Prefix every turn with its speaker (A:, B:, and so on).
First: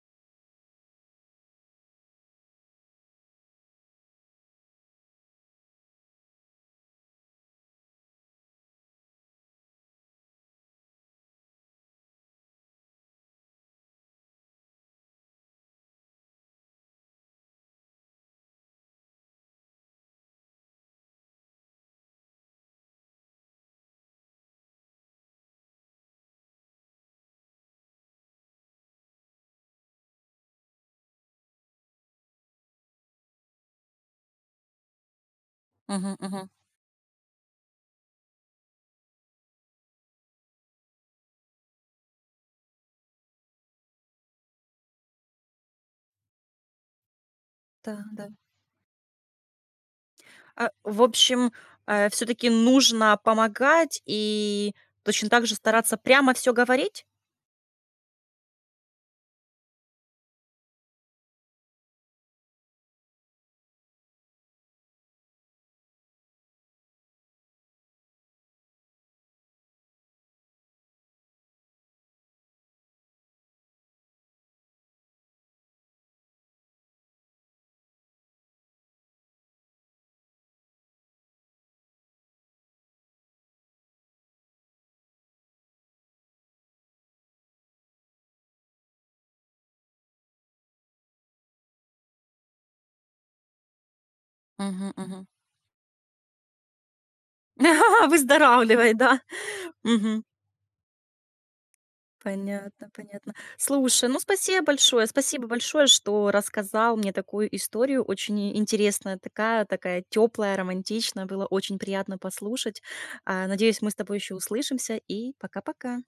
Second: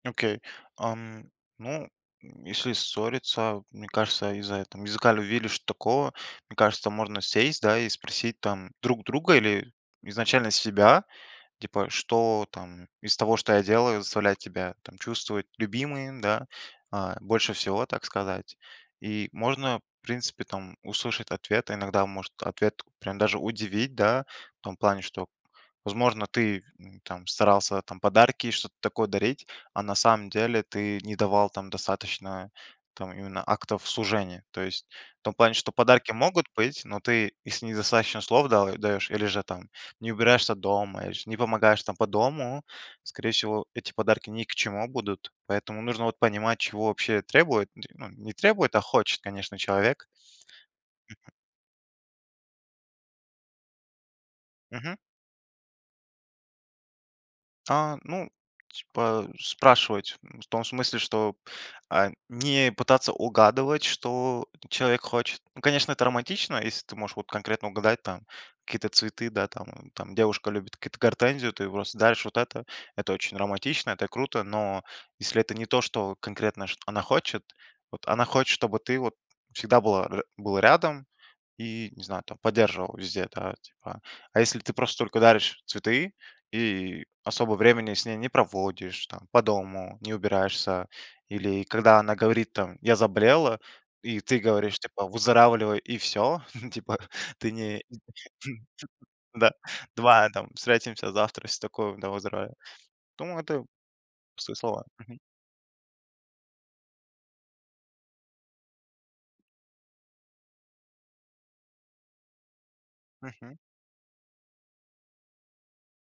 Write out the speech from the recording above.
A: Окей. Ам. Ну, если ссориться, мне кажется, из-за этом языка ли вили, что такого. Мне кажется, можно сесть, да, и спросить, там, друг друга. Или изначально себя, типа: "Что, там, из того что я делаю заставлять тебя, там, чувствовать любимой, да? А, больше всего, так сказать". И, можно принципе, там, услышать ответ, а иногда может ответ прям даже удивить, да. В том плане, что возможно ты, м, там, старался, там, подарки, что-то такое дарить. А на самом деле ты не давал, там, достаточно, там, именно актов служения. То есть в том плане, что подарки
B: Мгм
A: могут
B: мгм.
A: быть. Но ты, если недостаточно слов дал даешь или же там не убираешься дома, или ж не помогаешь, там, по дому, скорее всего, эти подарки ни к чему будут. Поэтому нужно вот понимать, чего вообще требует нтр ну, не
B: Да-да.
A: требует, а хочет, конечно, человек.
B: А, в
A: Мгм.
B: общем, э, всё-таки нужно помогать и
A: Мгм.
B: точно так же стараться прямо всё говорить?
A: А. Ну. Типа спрашивать, м, в том смысле, что, а, не пытаться угадывать, что человек хочет. Ну, конечно, это романтично. Если ты можешь вот конкретно угадать, там, какие-то цветы, да, там. Там, девушка любит какие-то гортензию, ты ей просто даришь вот это. Это очень романтично, это круто. Но, если это не то, что конкретно шт она хочет. Вот она хочет, чтобы ты вот всегда был р был рядом, и, не знаю, там, поддерживал везде, да, типа. А если ты просто только даришь цветы, и особо времени с ней не проводишь, там, по дому не убираешься. Или когда она говорит, там: "Я заболела". И ты говоришь,
B: Мгм
A: типа:
B: мгм.
A: "Выздоравливай". И всё, типа, ты не из ночи.
B: Выздоравливай, да.
A: "Да,
B: Мгм.
A: давай, там, встретимся завтра, всё такое, давай выздоравливай".
B: Понятно, понятно.
A: Думаю, это
B: Слушай, ну,
A: пустые
B: спасибо
A: слова.
B: большое.
A: Мгм.
B: Спасибо большое, что рассказал мне такую историю, очень и интересная. Такая такая тёплая, романтичная, было очень приятно послушать. А,
A: Мгм.
B: надеюсь, мы с тобой ещё услышимся и пока-пока.